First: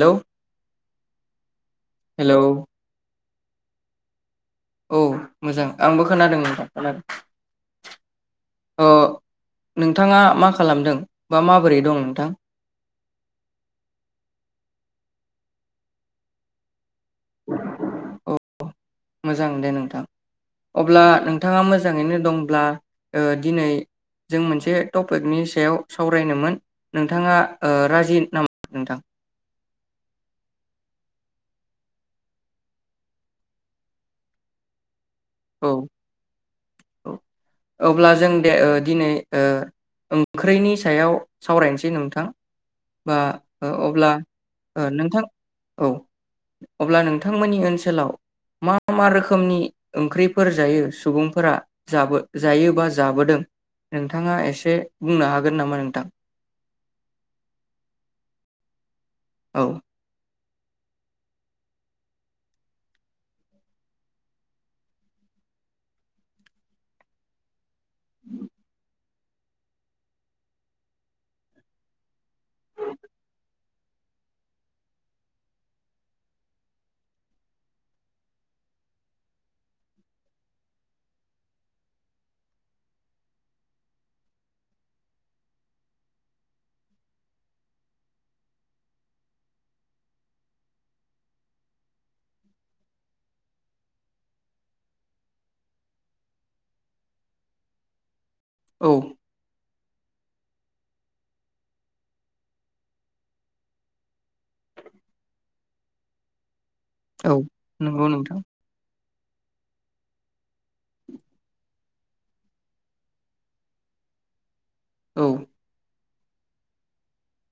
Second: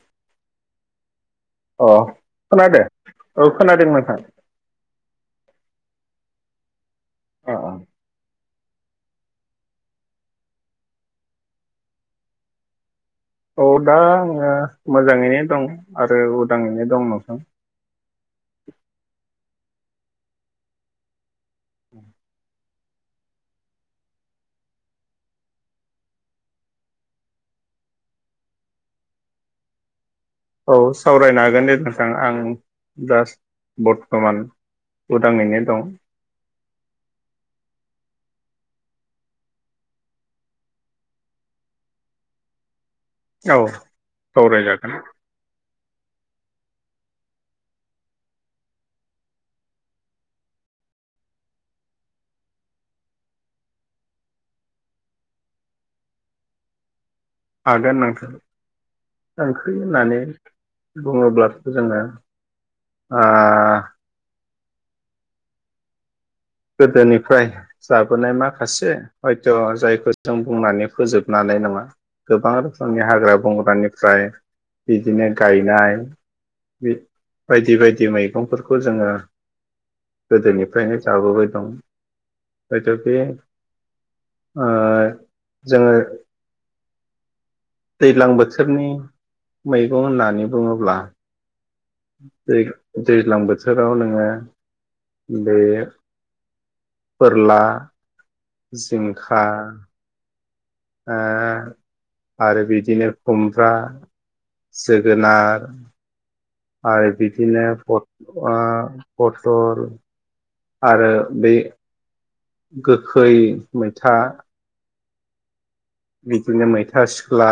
Hello अ hello खोनादो औ खोनादों नोंथां औ मोजां आंबो खोनादों नोंथां खोनादों अ अ अ नोंथाङा मा खालामदों बा माबोरै दं नोंथां? औ दा आङो मोजाङैनो दं आरो उदाङैनो दं नोंथां जां दे नोंथां अब्ला नोंथाङा मोजाङैनो दंब्ला ओ दिनै जों मोनसे टपिकनि सायाव सावरायनोमोन नोंथाङा ओ राजि नामा नोंथां? औ सावरायनो हागोन दे नोंथां आं जास्ट बर्थमान उदाङैनो औ दं औ अब्ला जों दे ओ दिनै ओ ओंख्रिनि सायाव सावरायनोसै नोंथां। बा औ ओ अब्ला ओ सावरायजागोन नोंथां औ अब्ला नोंथांमोननि ओनसोलाव मा मा रोखोमनि ओंख्रिफोर जायो सुबुंफोरा जाबो जायो बा जाबोदों नोंथाङा एसे बुंनो हागोन नामा नोंथां? हागोन नोंथां। औ ओंख्रि होननानै बुङोब्लाथ' जोङो ओ गोदोनिफ्राय जाबोनाय माखासे हयथ' जायखौ जों बुंनानै फोजोबनो हानाय नङा गोबां रोखोमनि हाग्रा बंग्रानिफ्राय बिदिनो गायनाय बि बायदि बायदि मैगंफोरखौ जोङो गोदोनिफ्रायनो जाबोबाय दं हयथ' बे ओ जोङो दैज्लां बोथोरनि मैगं होननानै बुङोब्ला दै-दैज्लां बोथोराव नोङो बे फोरला औ जिंखा ओ आरो बिदिनो खुमब्रा जोगोनार आरो औ बिदिनो नंगौ फट नोंथां ओ फटल आरो बे गोखै मैथा औ बिदिनो मैथा सिख्ला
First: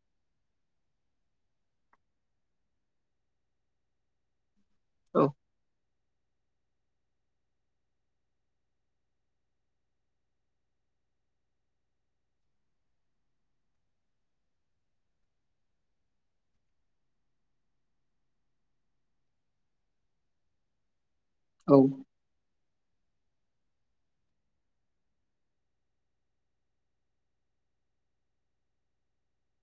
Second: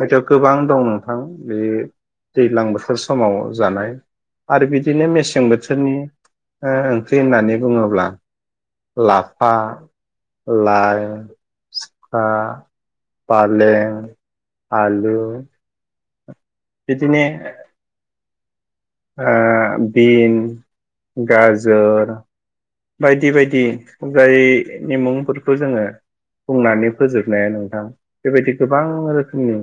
हयथ' गोबां दं नोंथां बे दैज्लां बोथोर समाव जानाय आरो बिदिनो औ मेसें बोथोरनि ओ ओंख्रि होननानै बुङोब्ला लाफा लाइ ओ फालें आलु बेदिनो ओ बिन औ गाजर बायदि बायदि जायनि मुंफोरखौ जोङो बुंनानै फोजोबनाया नोंथां बेबायदि गोबां रोखोमनि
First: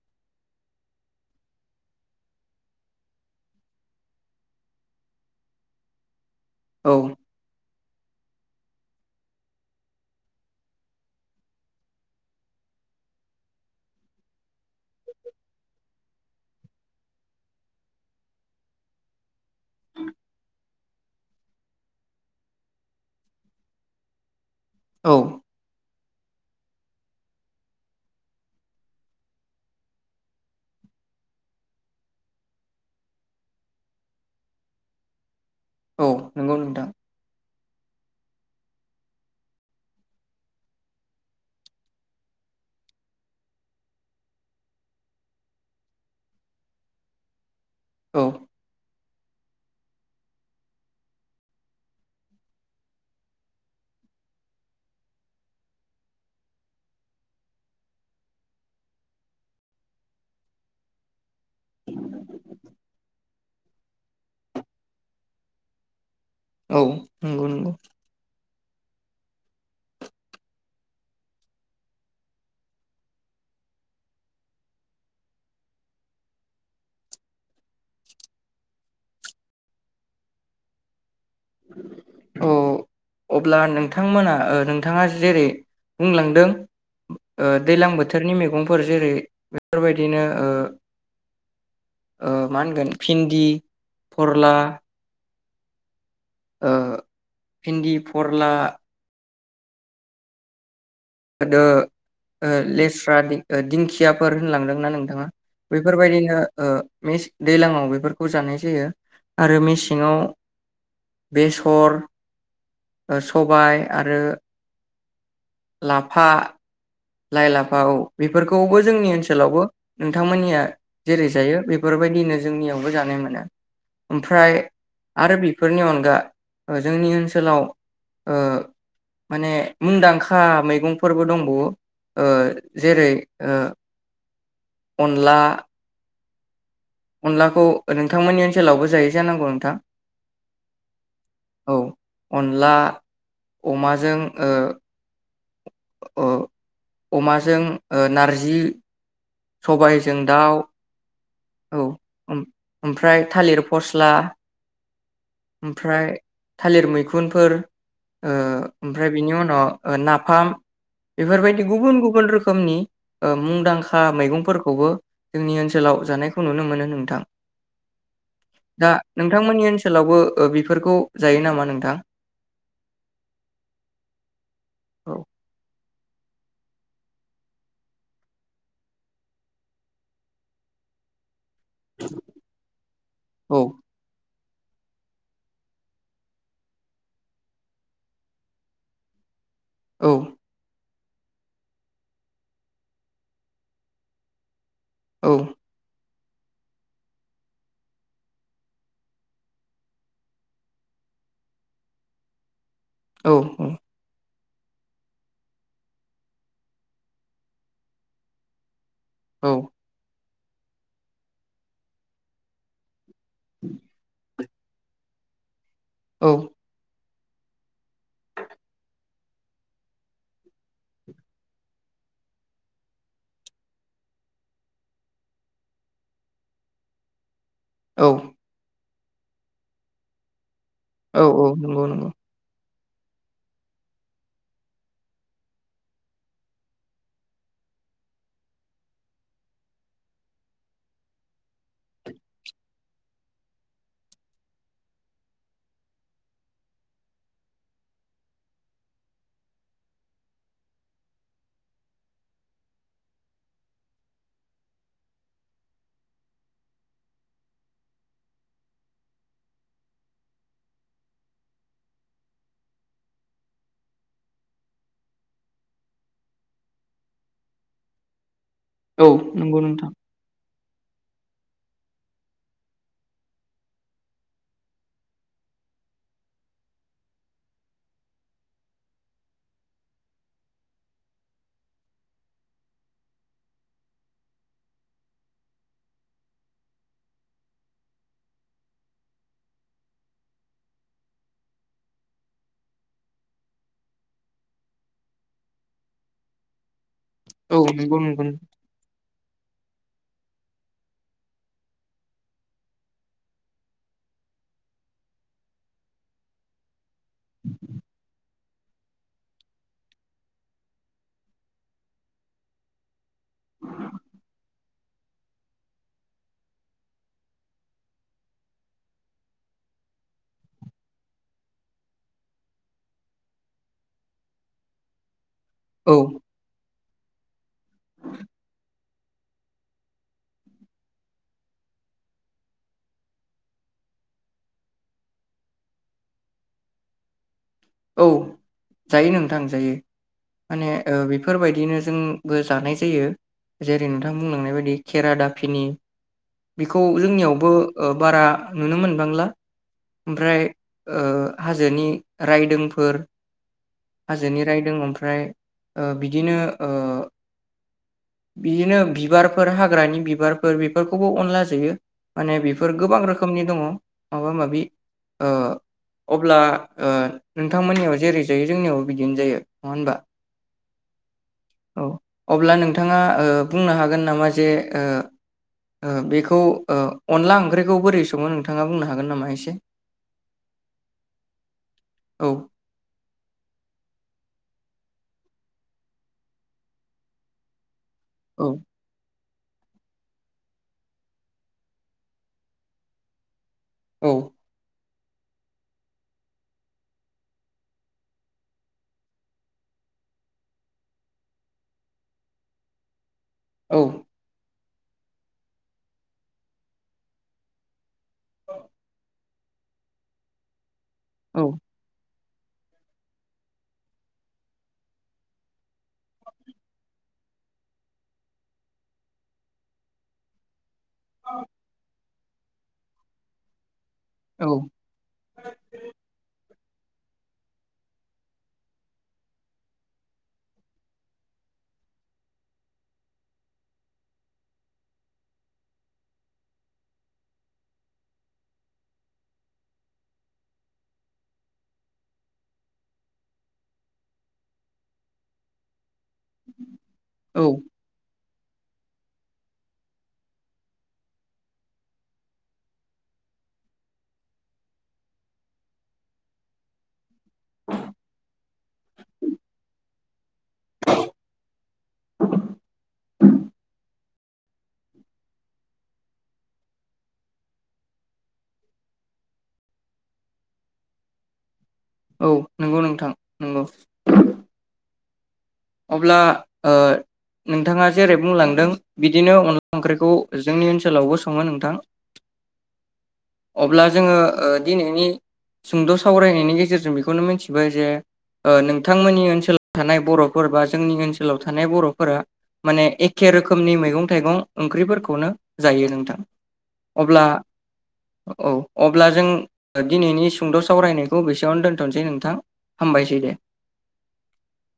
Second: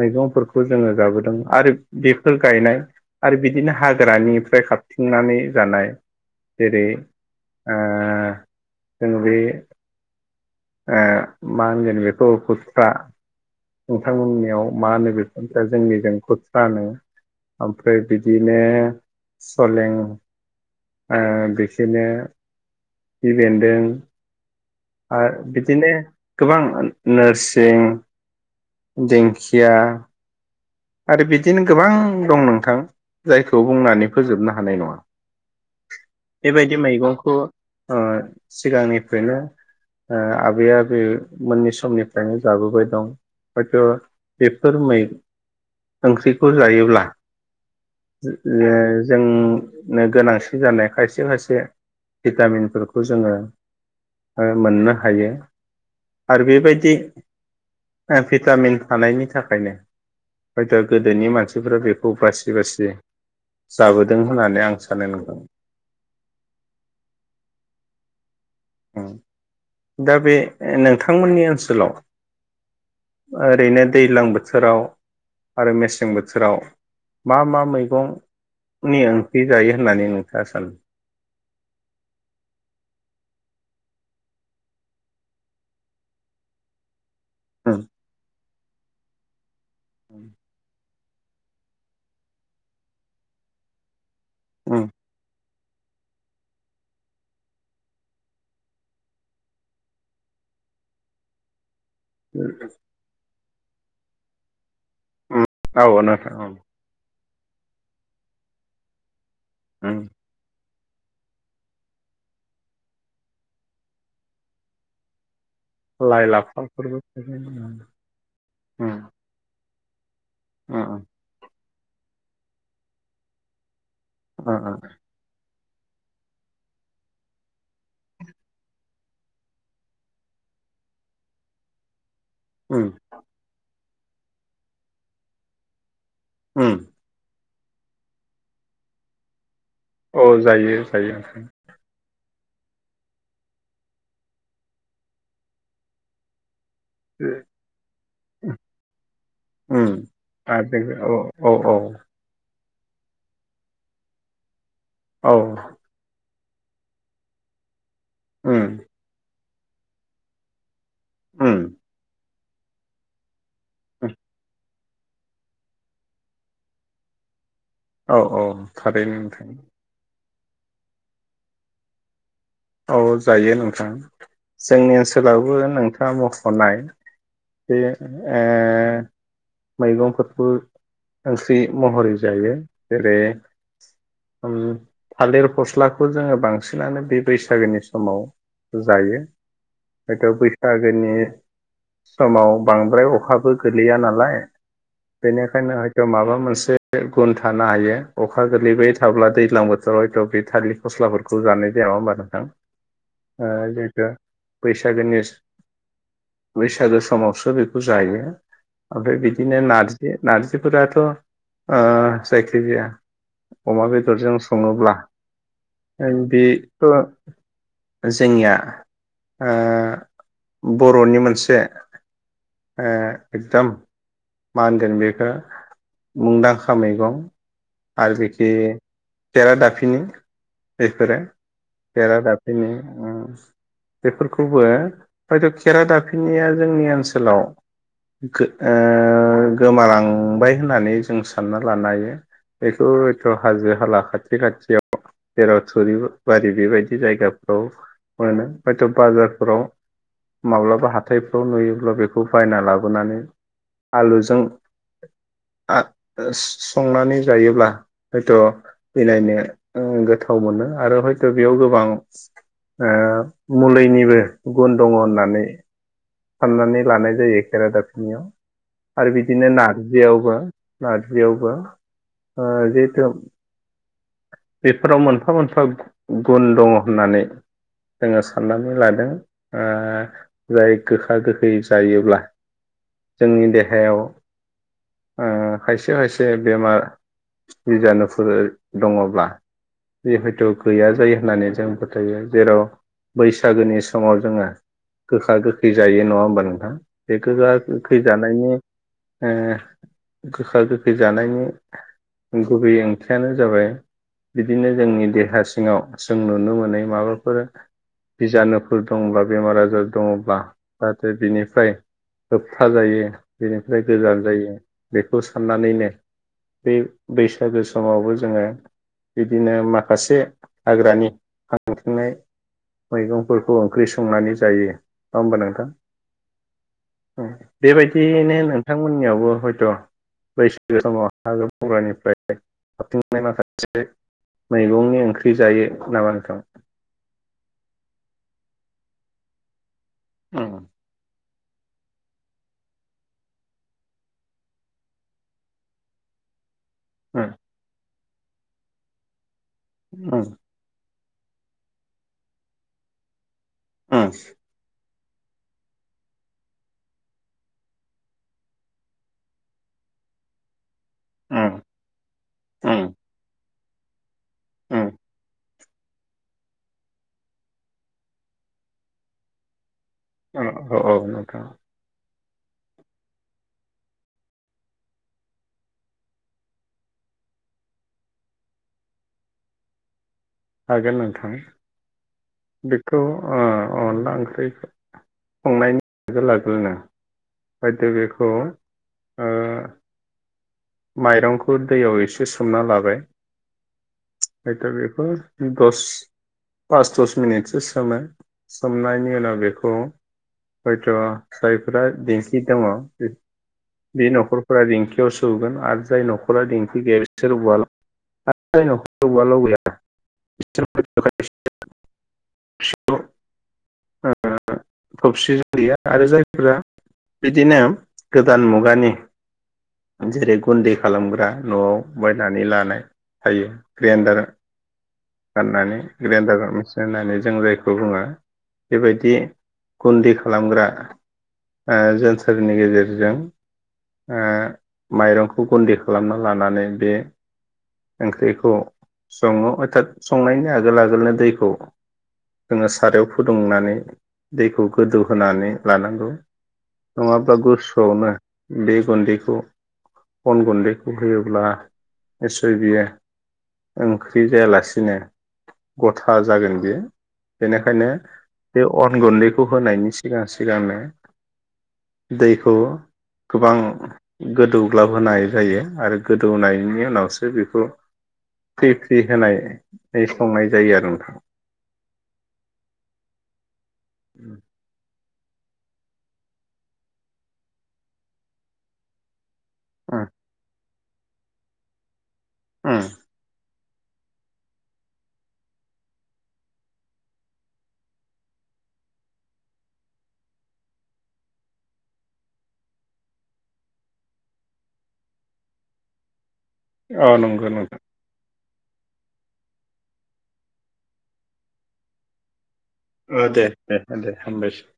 मैगंफोरखौ जोङो जाबोदों आरो बेफोर गायनाय आरो बि दिनो हाग्रानिफ्राय खाथिंनानै जानाय। जेरै- ओ जों बे ओ मा होनगोन बेखौ खुथ्रा नोंथांमोननियाव मा होनो बेखौ जोंनिजों खुथ्रा होनो ओमफ्राय बि दिनो सलें ओ बिखोनो खिफि बेन्दों औ आ बिदिनो गोबां नोरसिं दिंखिया। आरो बिदिनो गोबां दं नोंथां जायखौ बुंनानै फोजोबनो हानाय नङा। औ नंगौ बेबायदि नोंथां मैगंखौ। ओ सिगांनिफ्रायनो ओ आबै आबै मोननि समनिफ्रायनो जाबोबाय दं हयथ बेफोर मै। ओंख्रिखौ जायोब्ला। औ [unintelligible] जोंनो गोनांथि जानाय खायसे खायसे भिटामिनफोरखौ जोङो ओ मोननो हायो आरो बेबायदि भिटामिन थानायनि थाखायनो। हयथ गोदोनि मानसिफ्रा बेखौ बासि-बासि जाबोदों होननानै आं सानो नंदों। औ नंगौ नंगौ। दा बे नोंथांमोननि ओनसोलाव ओरैनो दैज्लां बोथोराव आरो मेसें बोथोराव मा मा मैगंनि ओंख्रि जायो होननानै नोंथाङा सानो। औ अब्ला नोंथांमोना ओ नोंथाङा जेरै बुंलांदों। दैलां बोथोरनि मैगं। फोर जेरै। बेफोरबायदिनो उम ओ। ओ मा होनगोन भिन्दि। फोरला। उम ओ भिन्दि फरला। आरो। ओ लेस्रा। ओ दिंखियाफोर होनलांदों। नोंथाङा उम औ नोंथां बेफोरबायदिनो औ ओ। दैज्लां आव बेफोरखौ जानाय जायो। आरो उम मेसेङाव। बेसर। ओ सबाय आरो। लाय लाफा लाफाफोर। लाइ लाफा औ बेफोरखौबो जोंनि ओनसोलावबो। औ। नोंथांमोननिया उम जेरै जायो बे। बेफोरबायदिनो जोंनियावबो जानो मोनो। ओमफ्राय आरो बे। बेफोरनि अनगा जोंनि ओनसोलाव ओ माने मुंदांखा मैगंफोरबो दंबावो। ओ उम जेरै। अनला। उम। अनलाखौ नोंथांमोननि ओनसोलावबो जायो जानांगौ नोंथां। औ जायो जायो। औ अनला अमाजों ओ अ अमाजों ओ नारजि सबायजों दाउ अ औ उम ओमफ्राय थालिर फस्ला औ ओमफ्राय थालिर मैखुनफोर। ओ उम ओमफ्राय बिनि उनाव ओ नाफाम बेफोरबायदि गुबुन गुबुन रोख खोमनि ओ मुंदांखा उम मैगंफोरखौबो जोंनि ओनसोलाव जानायखौ नुनो मोनो नोंथां औ औ थारैनो नोंथां। बो ओ बिफोरखौ जायो नामा नोंथां? औ जायो नोंथां जोंनि औ ओनसोलावबो नों ओ मखनाय बे ओ मैगंफोरखौ ओंख बे महरै जायो जेरै औ ओम थालिर फस्लाखौ जोङो बांसिनानो बे बैसागोनि समाव जायो। औ [unintelligible] बैसाग दोनि समाव बांद्राय अखाबो गोलैया नालाय। औ बेनिखायनो हयत माबाब मोनसे गुन थानो हायो अखा गोलैबाय थाब्ला दैज्लां बोथोराव हयथ बे थालिर फस्लाफोरखौ जानाय जाया नङा ओमबा? नोंथां औ ओ जिहेतु बैसागोनिस बैसागो समावसो बेखौ जायो। ओमफाय औ बिदिनो नारजि नारजिफोराथ ओ जायखिजाया अमा बेदरजों स सङोब्ला ओम औ बे जोंनिया ओ बर'नि मोनसे ओ एकदम मा होनगोन बेखौ मुंदांखा मैगं औ आलबिखि तेरा दाफिनि औ बेफोरो। औ नंगौ नंगौ तेरा दाफिन। ओम बेफोरखौबो हयथ खेरा दाफिनाया जोंनि ओनसोलाव गो ओ गोमालांबाय होननानै जों सानना लानो हायो बेखौ हयथ हाजो हाला खाथि खाथियाव जेराव थुरि बारि बेबायदि जायगाफ्राव मोनो हयथ बाजारफोराव माब्लाबा हाथायफ्राव नुयोब्ला बेखौ बायना लाबोनानै आलुजों संनानै जायोब्ला हयथ बेनायनो ओ गोथाव मोनो आरो हय तो बेयाव गोबां ओ मुलिनिबो गुन दङ होननानै साननानै लानाय जायो खेरादाफिनियाव औ आरो बिदिनो नंगौ नोंथां नारजियावबो नारजियावबो ओ जिहेथु बेफोराव मोनफा मोनफा गुन दङ होननानै जोङो साननानै लादों ओ जाय गोखा गोखै जायोब्ला जोंनि देहायाव ओ खायसे खायसे बेमार बिजानुफोर दङब्ला जि हयथ' गैया जायो होननानै जों फोथायो जेराव बैसागोनि समाव जोङो गोखा गोखै जायो नङा होमबा नोंथां? बे गोगा औ नंगौ गोखै नंगौ जानायनि ओ गोखा गोखै जानायनि गुबै ओंथियानो जाबाय बिदिनो जोंनि देहा सिङाव जों नुनो मोनै माबाफोर बिजानुफोर दंब्ला बेमार आजार दङब्ला जाहाथे बिनिफ्राय होबथा जायो बिनिफ्राय गोजान जायो बेखौ साननानैनो बे बैसागो समावबो जोङो बिदिनो माखासे हाग्रानि हांथेंनाय मैगंफोरखौ ओंख्रि संनानै जायो। नङा होमबा नोंथां? औ ओं बेबायदियैनो नोंथांमोननियावबो हयथ' बैसागो समाव हाग्रा बंग्रानिफ्राय [unintelligible] [unintelligible] माखासे मैगंनि ओंख्रि जायो नामा नोंथां? औ जायो नोंथां जायो। उम माने ओ बि बेफोरबायदिनो जोंबो जानाय जायो जेरै नोंथां बुंलांनाय बायदि खेरादाफिनि बिखौ उम जोंनियावबो ओ बारा नुनो मोनबांला ओमफ्राय ओ हाजोनि रायदोंफोर उम हाजोनि रायदों ओम फ्राय ओ बिदिनो ओ बिदिनो बिबारफोर हाग्रानि बिबारफोर बे बेफोरखौबो अनला उम जायो माने बेफोर उम गोबां रोखोमनि दङ। माबा माबि उम ओ अब्ला ओ नोंथांमोननियाव जेरै जायो जोंनियावबो बिदिनो जायो नङा होनबा? ओ औ औ नोंथां। औ अब्ला नोंथाङा ओ बुंनो हागोन नामा जे ओ ओ बेखौ ओ अनला ओंख्रिखौ बोरै सङो नोंथाङा बुंनो हागोन नामा एसे? हागोन नोंथां। औ बेखौ ओ अनला ओंख्रिखौ। संनायनि आगोल आगोलनो। दे बेखौ। औ ओ। माइरंखौ दैयाव एसे सोमना लाबाय। औ [unintelligible] दस पास दस मिनिटसो सोमो सोमनायनि उनाव बेखौ हयथ जायफोरा देखि दङ। औ बे न'खर। फुरा दिखिंआव। [inaudible] औ। थबसिजों देआ आरो जायफोरा बिदिनो गोदान मुगानि जेरै गुन्दै। खालामग्रा न'आव। बायनानै लानाय हायो। ग्रेन्दार। औ [inaudible] होननानै जों जायखौ बुङो बेबायदि गुन्दै खालामग्रा ओ जोनथोरनि गेजेरजों ओ माइरंखौ गुदि खालामना लानानै बे ओंख्रिखौ सङो अरता। संनायनि आगोल आगोलनो दैखौ जोङो सारायाव फुदुंनानै दैखौ गोदौहोनानै लानांगौ। नंङाब्ला औ गुसुआवनो। बे गुन्दैखौ अन गुन्दैखौ होयोब्ला निसय बियो ओंख्रि जायालासिनो। बिदिनो गथा जागोन बेयो। बेनिखायनो बे। अन गुन्दैखौ होनायनि सिगां सिगांनो दैखौ गोबां गोदौग्लाबहोनाय जायो आरो गोदौनायनि उनावसो बेखौ फ्रि फ्रि होनाय। संनाय जायो आरो नोंथां। औ नंगौ नोंथां नंगौ। उ। [inaudible] अब्ला ओ नोंथाङा जेरै बुंलांदों बिदिनो अ। अनला ओंख्रिखौ जोंनि ओनलाव । हटेलावबो सङो नोंथां। उम। अब्ला जोङो दिनैनि सुंद सावरायनायनि गेजेरजों बेखौनो मिथिबाय जे नोंथांमोननि ओनसोलाव थानाय बरफोरा। फोरबा जोंनि ओनसोलाव थानाय बर'फोरा माने एखे रोखोमनि मैगं थाइगं ओंख्रिफोरखौनो जायो नोंथां। औ अब्ला नंगौ नोंथां औ अब्ला जों। दिनैनि सुंद सावरायनायखौ बेसेयावनो दोनथसै नोंथां। औ दे दे दे हामबायसै।